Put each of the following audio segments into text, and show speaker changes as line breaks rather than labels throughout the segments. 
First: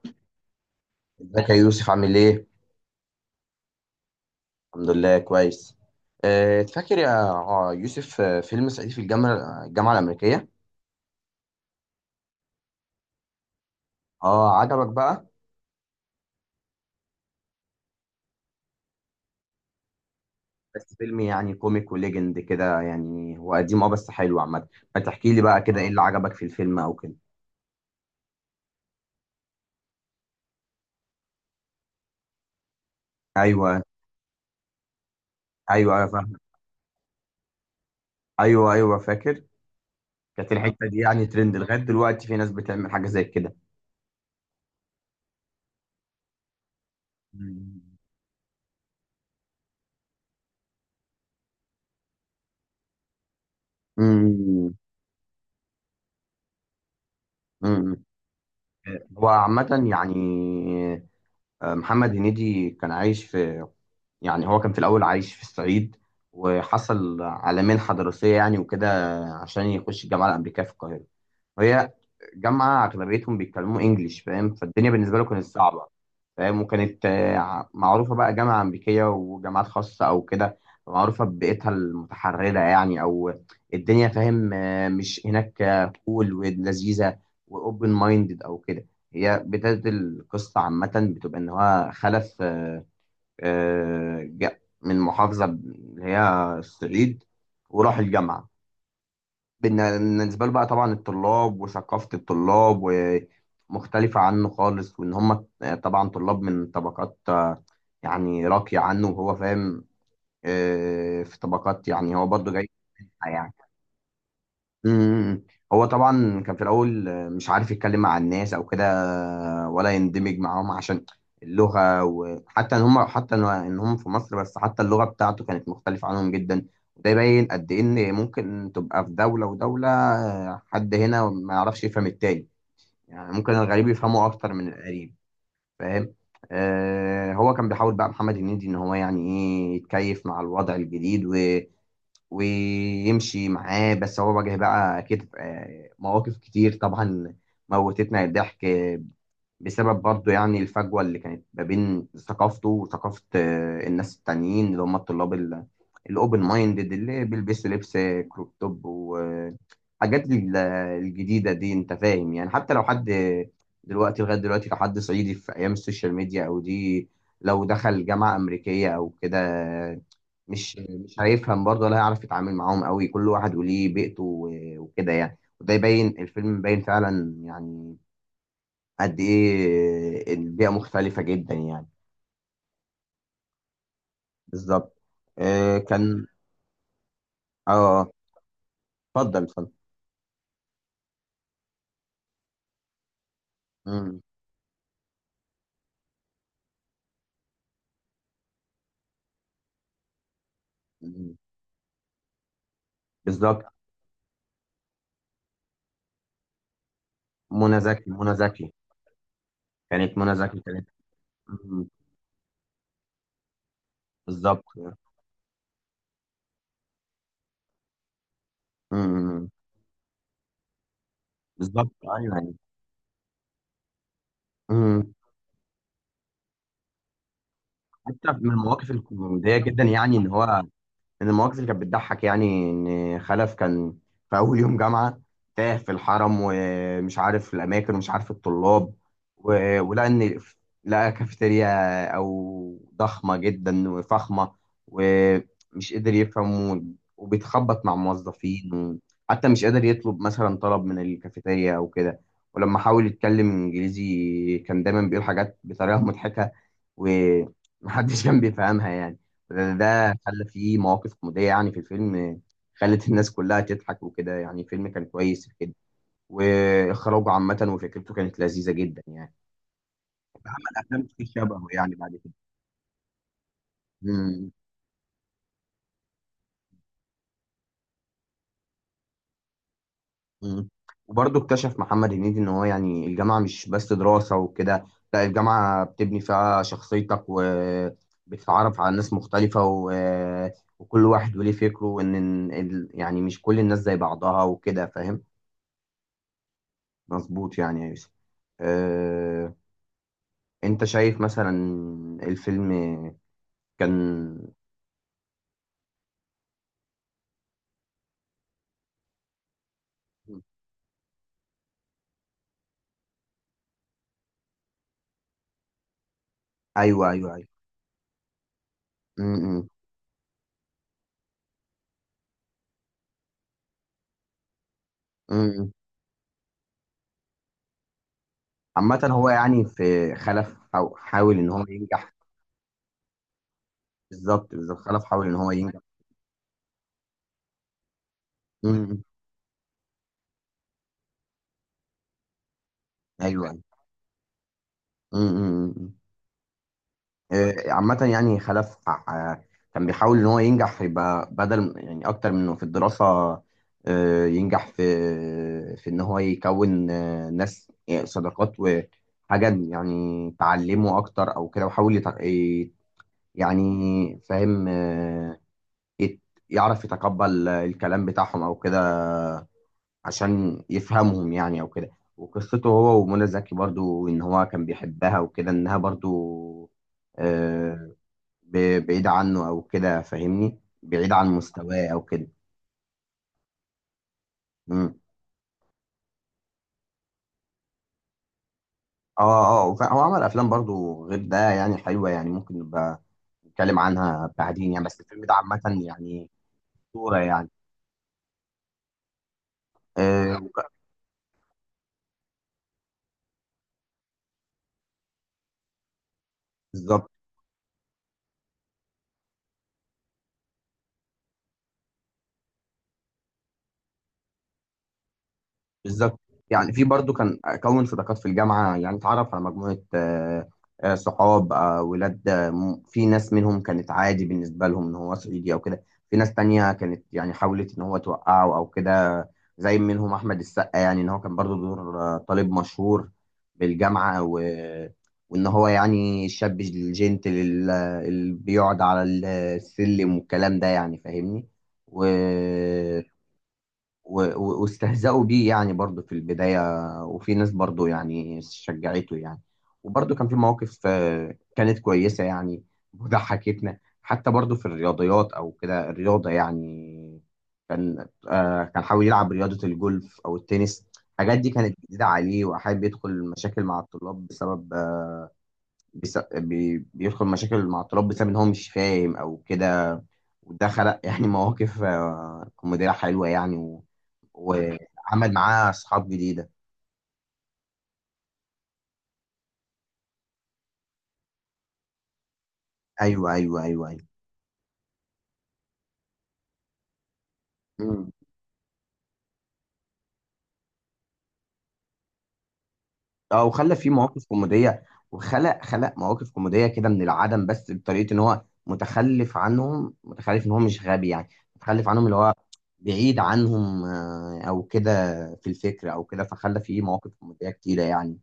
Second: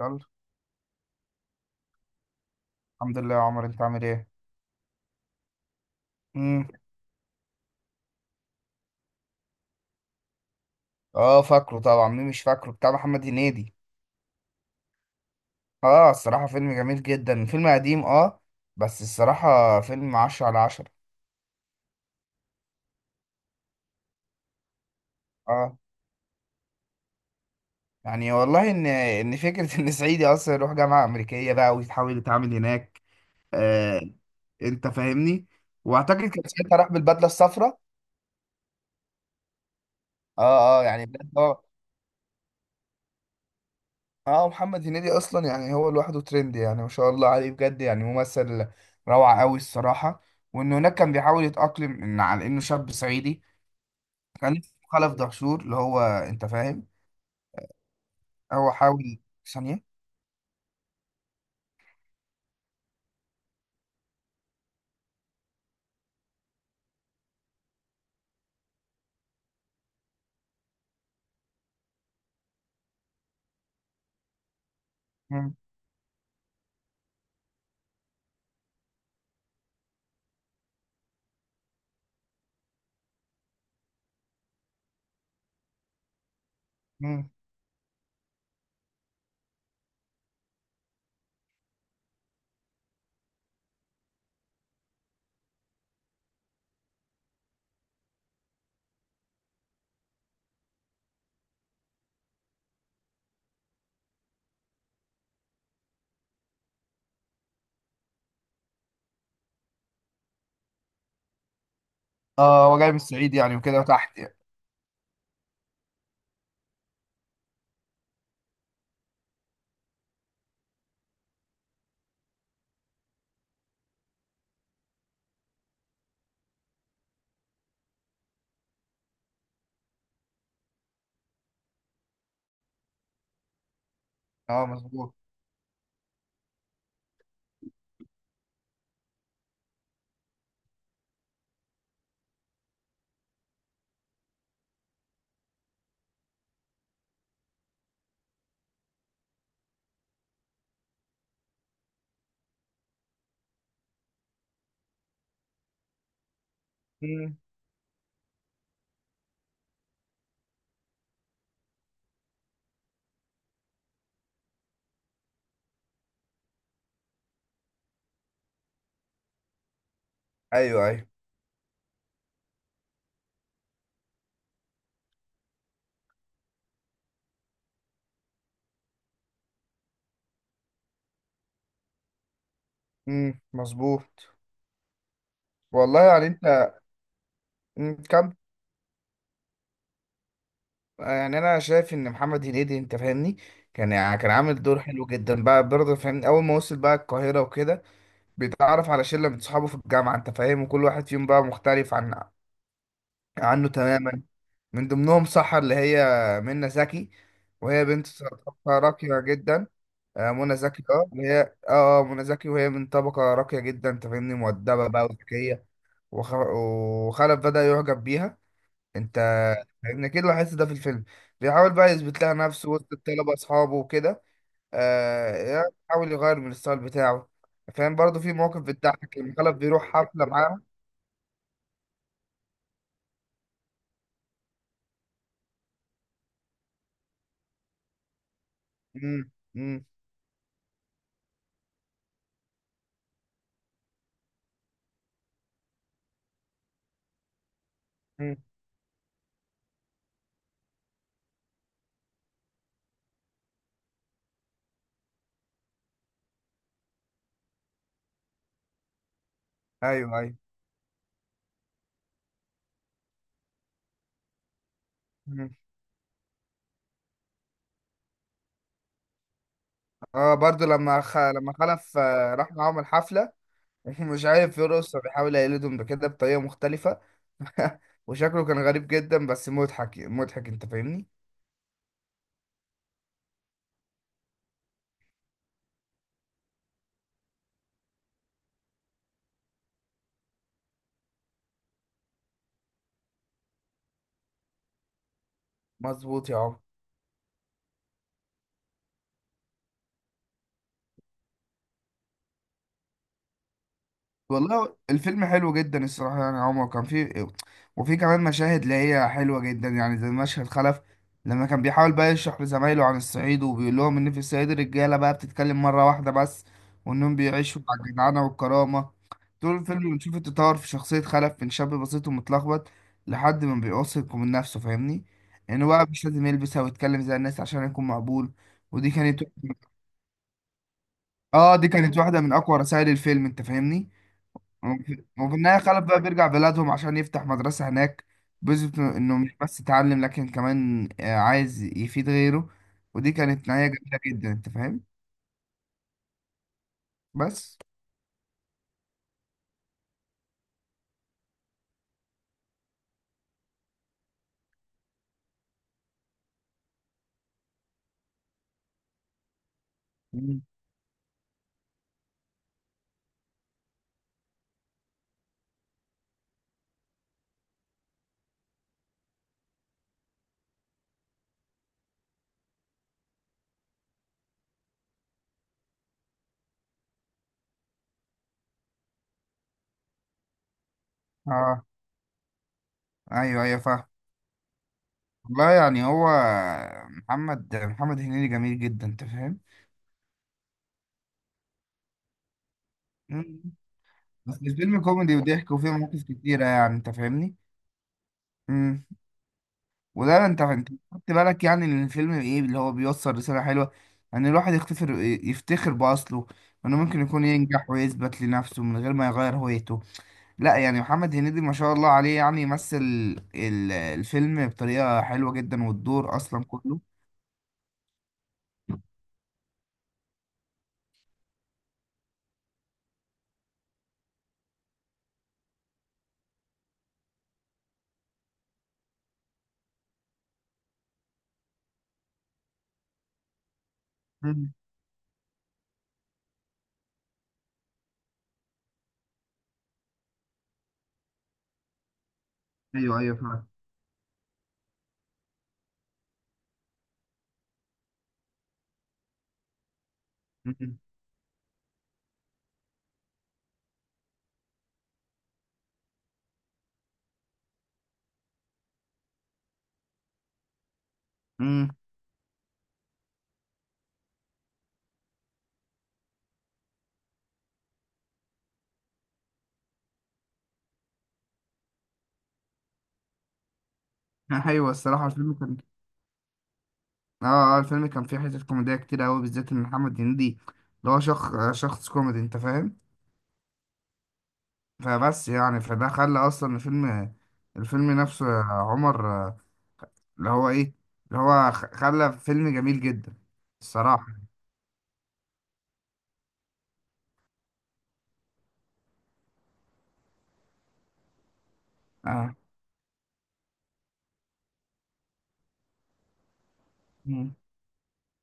يلا.
ازيك يا يوسف عامل ايه؟
الحمد لله يا عمر، انت عامل ايه؟
الحمد لله كويس.
امم
فاكر يا يوسف فيلم صعيدي في الجامعة الأمريكية؟
اه، فاكره طبعا، مين مش فاكره؟ بتاع محمد هنيدي.
اه، عجبك بقى؟
اه، الصراحه فيلم جميل جدا، فيلم قديم. اه، بس الصراحه فيلم عشرة على عشرة.
بس فيلم يعني كوميك وليجند كده، يعني هو قديم بس حلو عامة. ما تحكي لي بقى
اه
كده ايه اللي عجبك في الفيلم او كده؟
يعني والله ان فكره ان صعيدي اصلا يروح جامعه امريكيه بقى ويتحاول يتعامل هناك.
ايوه،
آه انت فاهمني.
ايوه، ايوه،
واعتقد
فاهم.
كان ساعتها راح بالبدله الصفراء.
ايوه، ايوه، فاكر. كانت
اه اه،
الحتة دي
يعني
يعني
بجد
ترند
هو
لغاية دلوقتي، في ناس بتعمل حاجة زي كده.
اه محمد هنيدي اصلا، يعني هو لوحده ترند، يعني ما شاء الله عليه
مم.
بجد، يعني ممثل روعة قوي الصراحة. وان هناك كان بيحاول يتأقلم ان على انه شاب صعيدي. كان اسمه
امم.
خلف دهشور، اللي هو انت فاهم.
امم.
هو حاول.
هو عامة
ثانية.
يعني محمد هنيدي كان عايش في. يعني هو كان في الأول عايش في الصعيد، وحصل على منحة دراسية يعني وكده، عشان يخش الجامعة الأمريكية في القاهرة، وهي جامعة أغلبيتهم بيتكلموا إنجليش، فاهم، فالدنيا بالنسبة له كانت
مم.
صعبة. فاهم، وكانت معروفة بقى جامعة أمريكية وجامعات خاصة أو كده، معروفة ببيئتها المتحررة يعني، أو الدنيا، فاهم، مش هناك كول ولذيذة،
مم.
وأوبن مايندد أو كده. هي بداية القصة عامة بتبقى إن هو خلف جاء من محافظة اللي هي الصعيد، وراح الجامعة. بالنسبة له بقى طبعا، الطلاب وثقافة الطلاب ومختلفة عنه خالص، وإن هم طبعا طلاب من طبقات يعني راقية عنه، وهو فاهم في طبقات، يعني هو برضه
اه،
جاي.
هو جاي من الصعيد يعني وكده تحت يعني.
امم. هو طبعا كان في الاول، مش عارف يتكلم مع الناس او كده، ولا يندمج معاهم، عشان اللغه، وحتى ان هم حتى ان إن هم في مصر بس، حتى اللغه بتاعته كانت مختلفه عنهم جدا. وده يبين قد ايه ان ممكن تبقى في دوله ودوله، حد هنا ما يعرفش يفهم التاني، يعني ممكن الغريب يفهمه اكتر
اه،
من
مظبوط.
القريب. فاهم. هو كان بيحاول بقى محمد هنيدي ان هو يعني ايه يتكيف مع الوضع الجديد ويمشي معاه، بس هو واجه بقى أكيد مواقف كتير طبعا، موتتنا الضحك، بسبب برضه يعني الفجوة اللي كانت ما بين ثقافته وثقافة الناس التانيين اللي هم الطلاب الأوبن مايندد، اللي
مم.
بيلبسوا لبس كروب توب، وحاجات الجديدة دي. أنت فاهم، يعني حتى لو حد دلوقتي، لغاية دلوقتي، لو حد صعيدي في أيام السوشيال ميديا أو دي، لو دخل جامعة أمريكية أو كده، مش
ايوه ايوه.
مش هيفهم برضه، ولا هيعرف يتعامل معاهم قوي. كل واحد وليه بيئته وكده، يعني وده يبين الفيلم باين فعلا يعني قد ايه البيئه مختلفه جدا يعني.
مم. مظبوط.
بالظبط.
والله
كان.
يعني انت.
اه
مم.
آه،
كم.
اتفضل اتفضل.
يعني انا شايف ان محمد هنيدي، انت فاهمني، كان يعني
مم.
كان عامل دور حلو جدا بقى، برضه فاهمني، اول ما وصل بقى القاهرة وكده بيتعرف على شلة من صحابه في الجامعة، انت فاهم، وكل واحد فيهم
مم.
بقى مختلف
بالظبط.
عنه تماما. من ضمنهم سحر اللي هي منى زكي،
منى
وهي بنت
زكي، منى زكي.
طبقة راقية جدا.
كانت
آه،
منى
منى
زكي،
زكي،
كانت.
اللي هي
مم.
منى زكي، وهي من طبقة راقية جدا، انت فاهمني،
بالظبط.
مؤدبة بقى وذكية. وخلف بدأ يعجب بيها. انت
مم.
فاهمني، اكيد لاحظت ده في الفيلم. بيحاول
بالظبط،
بقى يثبت لها
ايوه، يعني.
نفسه وسط الطلبة اصحابه وكده.
مم.
يعني يحاول يغير من الستايل بتاعه. فاهم؟ برضه
حتى
في
من
مواقف
المواقف
بتضحك لما خلف
الكوميديه جدا،
بيروح
يعني
حفلة
ان هو،
معاهم.
من المواقف اللي كانت بتضحك، يعني ان خلف كان في اول يوم جامعه، تاه في الحرم، ومش عارف الاماكن، ومش عارف الطلاب،
امم امم
ولقى ان، لقى كافيتيريا او ضخمه جدا وفخمه، ومش قادر يفهم، وبيتخبط مع
مم.
موظفين، وحتى مش قادر يطلب مثلا طلب من الكافيتيريا او كده. ولما حاول يتكلم انجليزي، كان دايما بيقول حاجات بطريقه مضحكه، ومحدش كان بيفهمها يعني، لأن ده
ايوه ايوه.
خلى فيه مواقف كوميدية يعني في الفيلم، خلت الناس كلها تضحك وكده. يعني الفيلم كان كويس في
مم.
كده، وإخراجه عامة وفكرته كانت لذيذة جدا يعني.
اه، برضه
عمل أفلام كتير
لما
شبهه يعني
خلف
بعد كده.
راح معاهم الحفلة ومش
مم.
عارف يرقص، فبيحاول يقلدهم بكده بطريقة مختلفة وشكله كان غريب جدا، بس مضحك مضحك، انت
مم.
فاهمني.
وبرضه اكتشف محمد هنيدي إن هو، يعني الجامعة مش بس دراسة وكده، لا الجامعة بتبني فيها شخصيتك، وبتتعرف على ناس مختلفة، و... وكل واحد وليه فكره، وإن يعني مش كل الناس زي بعضها وكده، فاهم.
مظبوط يا عمر.
مظبوط يعني يا يوسف. أه... انت شايف مثلا الفيلم كان.
والله الفيلم حلو جدا الصراحة، يعني يا عمر كان فيه. وفي كمان مشاهد اللي هي حلوة جدا، يعني زي مشهد خلف لما كان بيحاول بقى يشرح لزمايله عن الصعيد، وبيقول لهم إن في الصعيد الرجالة بقى بتتكلم مرة واحدة بس،
ايوه،
وإنهم
ايوه، ايوه.
بيعيشوا على الجدعنة والكرامة.
م-
طول
م-
الفيلم بنشوف التطور في شخصية خلف، من شاب بسيط ومتلخبط لحد ما بيواثق من نفسه. فاهمني؟ إنه
م-
بقى مش لازم يلبس أو يتكلم زي الناس عشان يكون مقبول. ودي
عامة
كانت،
هو يعني في خلف حاول ان هو
دي كانت
ينجح.
واحدة من أقوى رسائل الفيلم. أنت فاهمني؟
بالظبط، بالظبط، خلف
وفي
حاول ان هو
النهاية خلف
ينجح.
بقى بيرجع بلادهم عشان يفتح مدرسة هناك.
م-
بيثبت
م.
إنه مش بس اتعلم، لكن كمان عايز يفيد غيره. ودي كانت
ايوه، ايوه.
نهاية جميلة جدا. أنت فاهم؟
م- م- م.
بس.
عامة يعني خلف كان بيحاول إن هو ينجح، يبقى بدل يعني أكتر من إنه في الدراسة، ينجح في، في إن هو يكون ناس يعني صداقات وحاجة يعني
مم.
تعلمه أكتر أو كده، وحاول يعني، فاهم، يت- يعرف يتقبل الكلام بتاعهم أو كده، عشان يفهمهم يعني أو كده. وقصته هو ومنى زكي برضو، إن هو كان بيحبها وكده، إنها برضو آه، بعيد عنه او كده، فاهمني، بعيد عن
اه،
مستواه او كده.
أيوه أيوه فاهم.
امم.
والله يعني هو، محمد هنيدي جميل جدا. أنت فاهم؟
اه، اه، هو عمل افلام برضو غير ده، يعني حلوه، يعني ممكن نبقى
مم.
نتكلم عنها
بس
بعدين
الفيلم
يعني، بس
كوميدي
الفيلم ده
وضحك،
عامه
وفيه مواقف
يعني
كتيرة يعني. أنت
صوره
فاهمني؟
يعني.
مم. ولا انت
آه
خدت بالك يعني ان الفيلم، ايه اللي هو بيوصل رسالة حلوة؟ ان الواحد يفتخر بأصله، وانه ممكن
بالظبط،
يكون ينجح ويثبت لنفسه من غير ما يغير هويته. لا يعني محمد هنيدي، ما شاء الله عليه، يعني يمثل الفيلم بطريقة حلوة جدا، والدور
بالظبط.
اصلا
يعني
كله.
في برضو كان اكون صداقات في الجامعه، يعني اتعرف على مجموعه صحاب ولاد في ناس منهم كانت عادي بالنسبه لهم ان هو صعيدي او كده. في ناس تانية كانت يعني حاولت ان هو توقعه او كده. زي منهم احمد السقا، يعني ان هو كان برضو دور طالب مشهور بالجامعه. و...
مم.
وان هو يعني الشاب الجنتل اللي بيقعد على السلم والكلام ده يعني، فاهمني. و
ايوه ايوه فعلا.
واستهزأوا بيه يعني برضه في البداية. وفي ناس برضه يعني شجعته يعني، وبرضه كان في
مم.
مواقف كانت كويسة يعني وضحكتنا. حتى برضه في الرياضيات أو كده، الرياضة يعني، كان حاول يلعب رياضة الجولف أو التنس. الحاجات دي
مم.
كانت جديدة عليه، وحابب يدخل مشاكل مع الطلاب بسبب بس بيدخل مشاكل مع الطلاب بسبب إن هو مش فاهم أو كده، وده خلق يعني مواقف كوميدية حلوة يعني،
ايوه الصراحة
وعمل
الفيلم كان.
معاه اصحاب جديده.
اه اه، الفيلم كان فيه حتت كوميدية كتير قوي، بالذات ان محمد هنيدي اللي هو شخص كوميدي، انت فاهم.
ايوه، ايوه، ايوه، ايوه.
فبس يعني فده خلى اصلا الفيلم،
مم.
نفسه يا عمر، اللي هو ايه، اللي هو خلى فيلم جميل جدا
اه، وخلى فيه
الصراحة.
مواقف كوميديه، وخلق خلق مواقف كوميديه كده من العدم، بس بطريقه ان هو متخلف عنهم، متخلف ان هو مش غبي يعني، متخلف عنهم اللي هو
آه.
بعيد عنهم او كده، في الفكر او كده. فخلى فيه مواقف
مم.
كوميديه كتيره يعني،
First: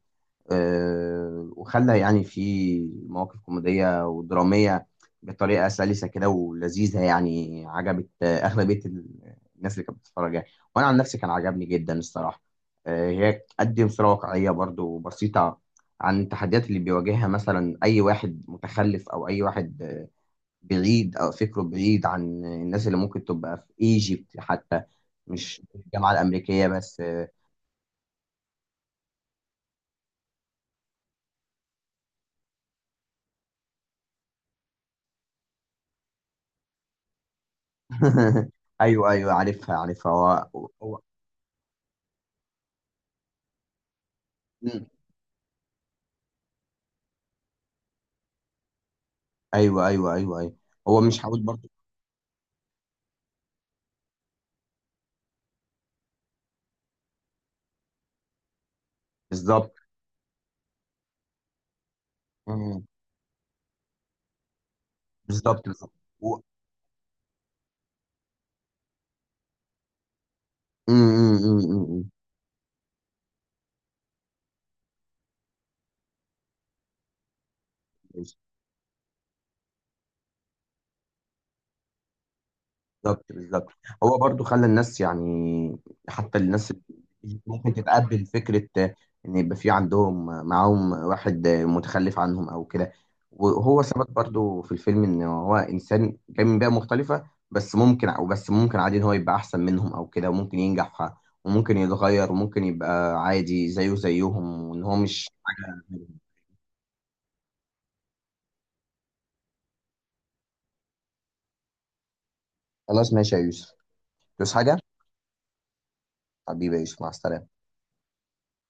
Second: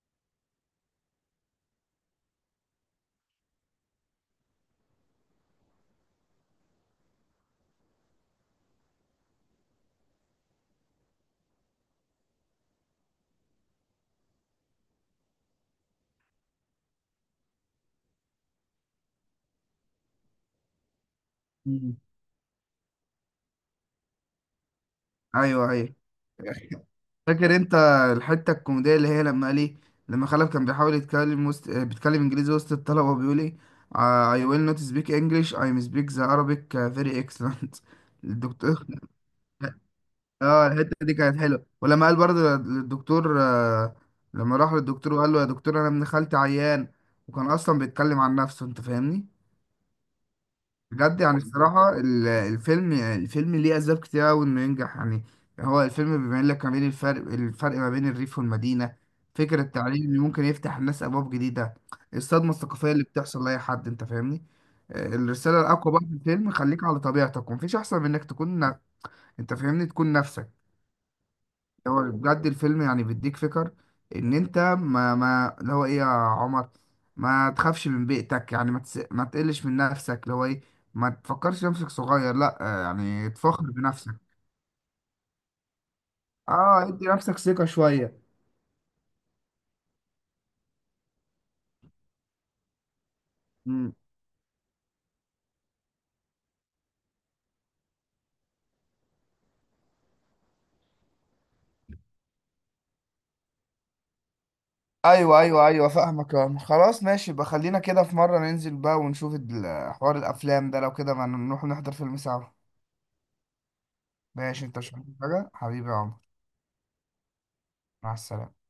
وخلى يعني في مواقف كوميدية ودرامية بطريقة سلسة كده ولذيذة يعني. عجبت أغلبية الناس اللي كانت بتتفرج يعني. وأنا عن نفسي كان عجبني جدا الصراحة. هي بتقدم صورة واقعية برضو بسيطة عن التحديات اللي بيواجهها مثلا، أي واحد متخلف أو أي واحد بعيد أو فكره
مم.
بعيد عن الناس، اللي ممكن تبقى في إيجيبت حتى، مش
ايوه ايوه.
الجامعة الأمريكية بس
فاكر انت الحتة الكوميدية اللي هي لما قال ايه، لما خلف كان بيحاول يتكلم وسط، بيتكلم انجليزي وسط الطلبة، وبيقول ايه، I will not speak English I speak the Arabic very excellent الدكتور.
أيوه، أيوه، عارفها، عارفها.
اه، الحته
هو.
دي كانت حلوه. ولما قال برضه للدكتور، لما راح
مم.
للدكتور وقال له يا دكتور انا ابن خالتي عيان، وكان اصلا بيتكلم عن نفسه، انت فاهمني.
ايوه، ايوه، ايوه، ايوه. هو
بجد
مش
يعني
عاوز برضه.
الصراحه الفيلم، ليه اسباب كتير قوي انه ينجح يعني. هو الفيلم بيبين لك ما بين الفرق ما بين الريف والمدينه. فكره
بالظبط.
التعليم اللي ممكن يفتح الناس ابواب جديده. الصدمه
مم.
الثقافيه اللي بتحصل لاي حد، انت فاهمني. الرساله
بالظبط، بالظبط.
الاقوى بقى في
و...
الفيلم، خليك على طبيعتك ومفيش احسن من انك تكون انت فاهمني، تكون نفسك.
مم، مم، مم، مم،
هو بجد الفيلم يعني بيديك فكر ان انت، ما اللي هو ايه يا عمر، ما تخافش من
مم.
بيئتك يعني، ما تقلش من نفسك، اللي هو ايه، ما تفكرش نفسك صغير، لا،
بالظبط،
يعني تفخر
بالظبط.
بنفسك.
هو برضو خلى الناس يعني، حتى الناس
اه، ادي نفسك
اللي
ثقة
ممكن
شوية.
تتقبل فكرة، ان يبقى في عندهم معاهم واحد متخلف عنهم او كده. وهو
مم.
ثبت برضو في الفيلم ان هو انسان جاي من بيئة مختلفة، بس ممكن او بس ممكن عادي ان هو يبقى احسن منهم او كده، وممكن ينجح، وممكن يتغير، وممكن يبقى عادي زيه زيهم، وان هو مش
ايوه ايوه
حاجة.
ايوه فاهمك يا عمر. خلاص ماشي، يبقى خلينا كده في مرة ننزل بقى ونشوف حوار الافلام ده، لو كده ما نروح نحضر فيلم سوا.
خلاص ماشي يا يوسف. تدوس
ماشي،
حاجة.
انت مش عايز حاجة حبيبي يا عمر؟
حبيبي يا يوسف، مع السلامة.
مع السلامة.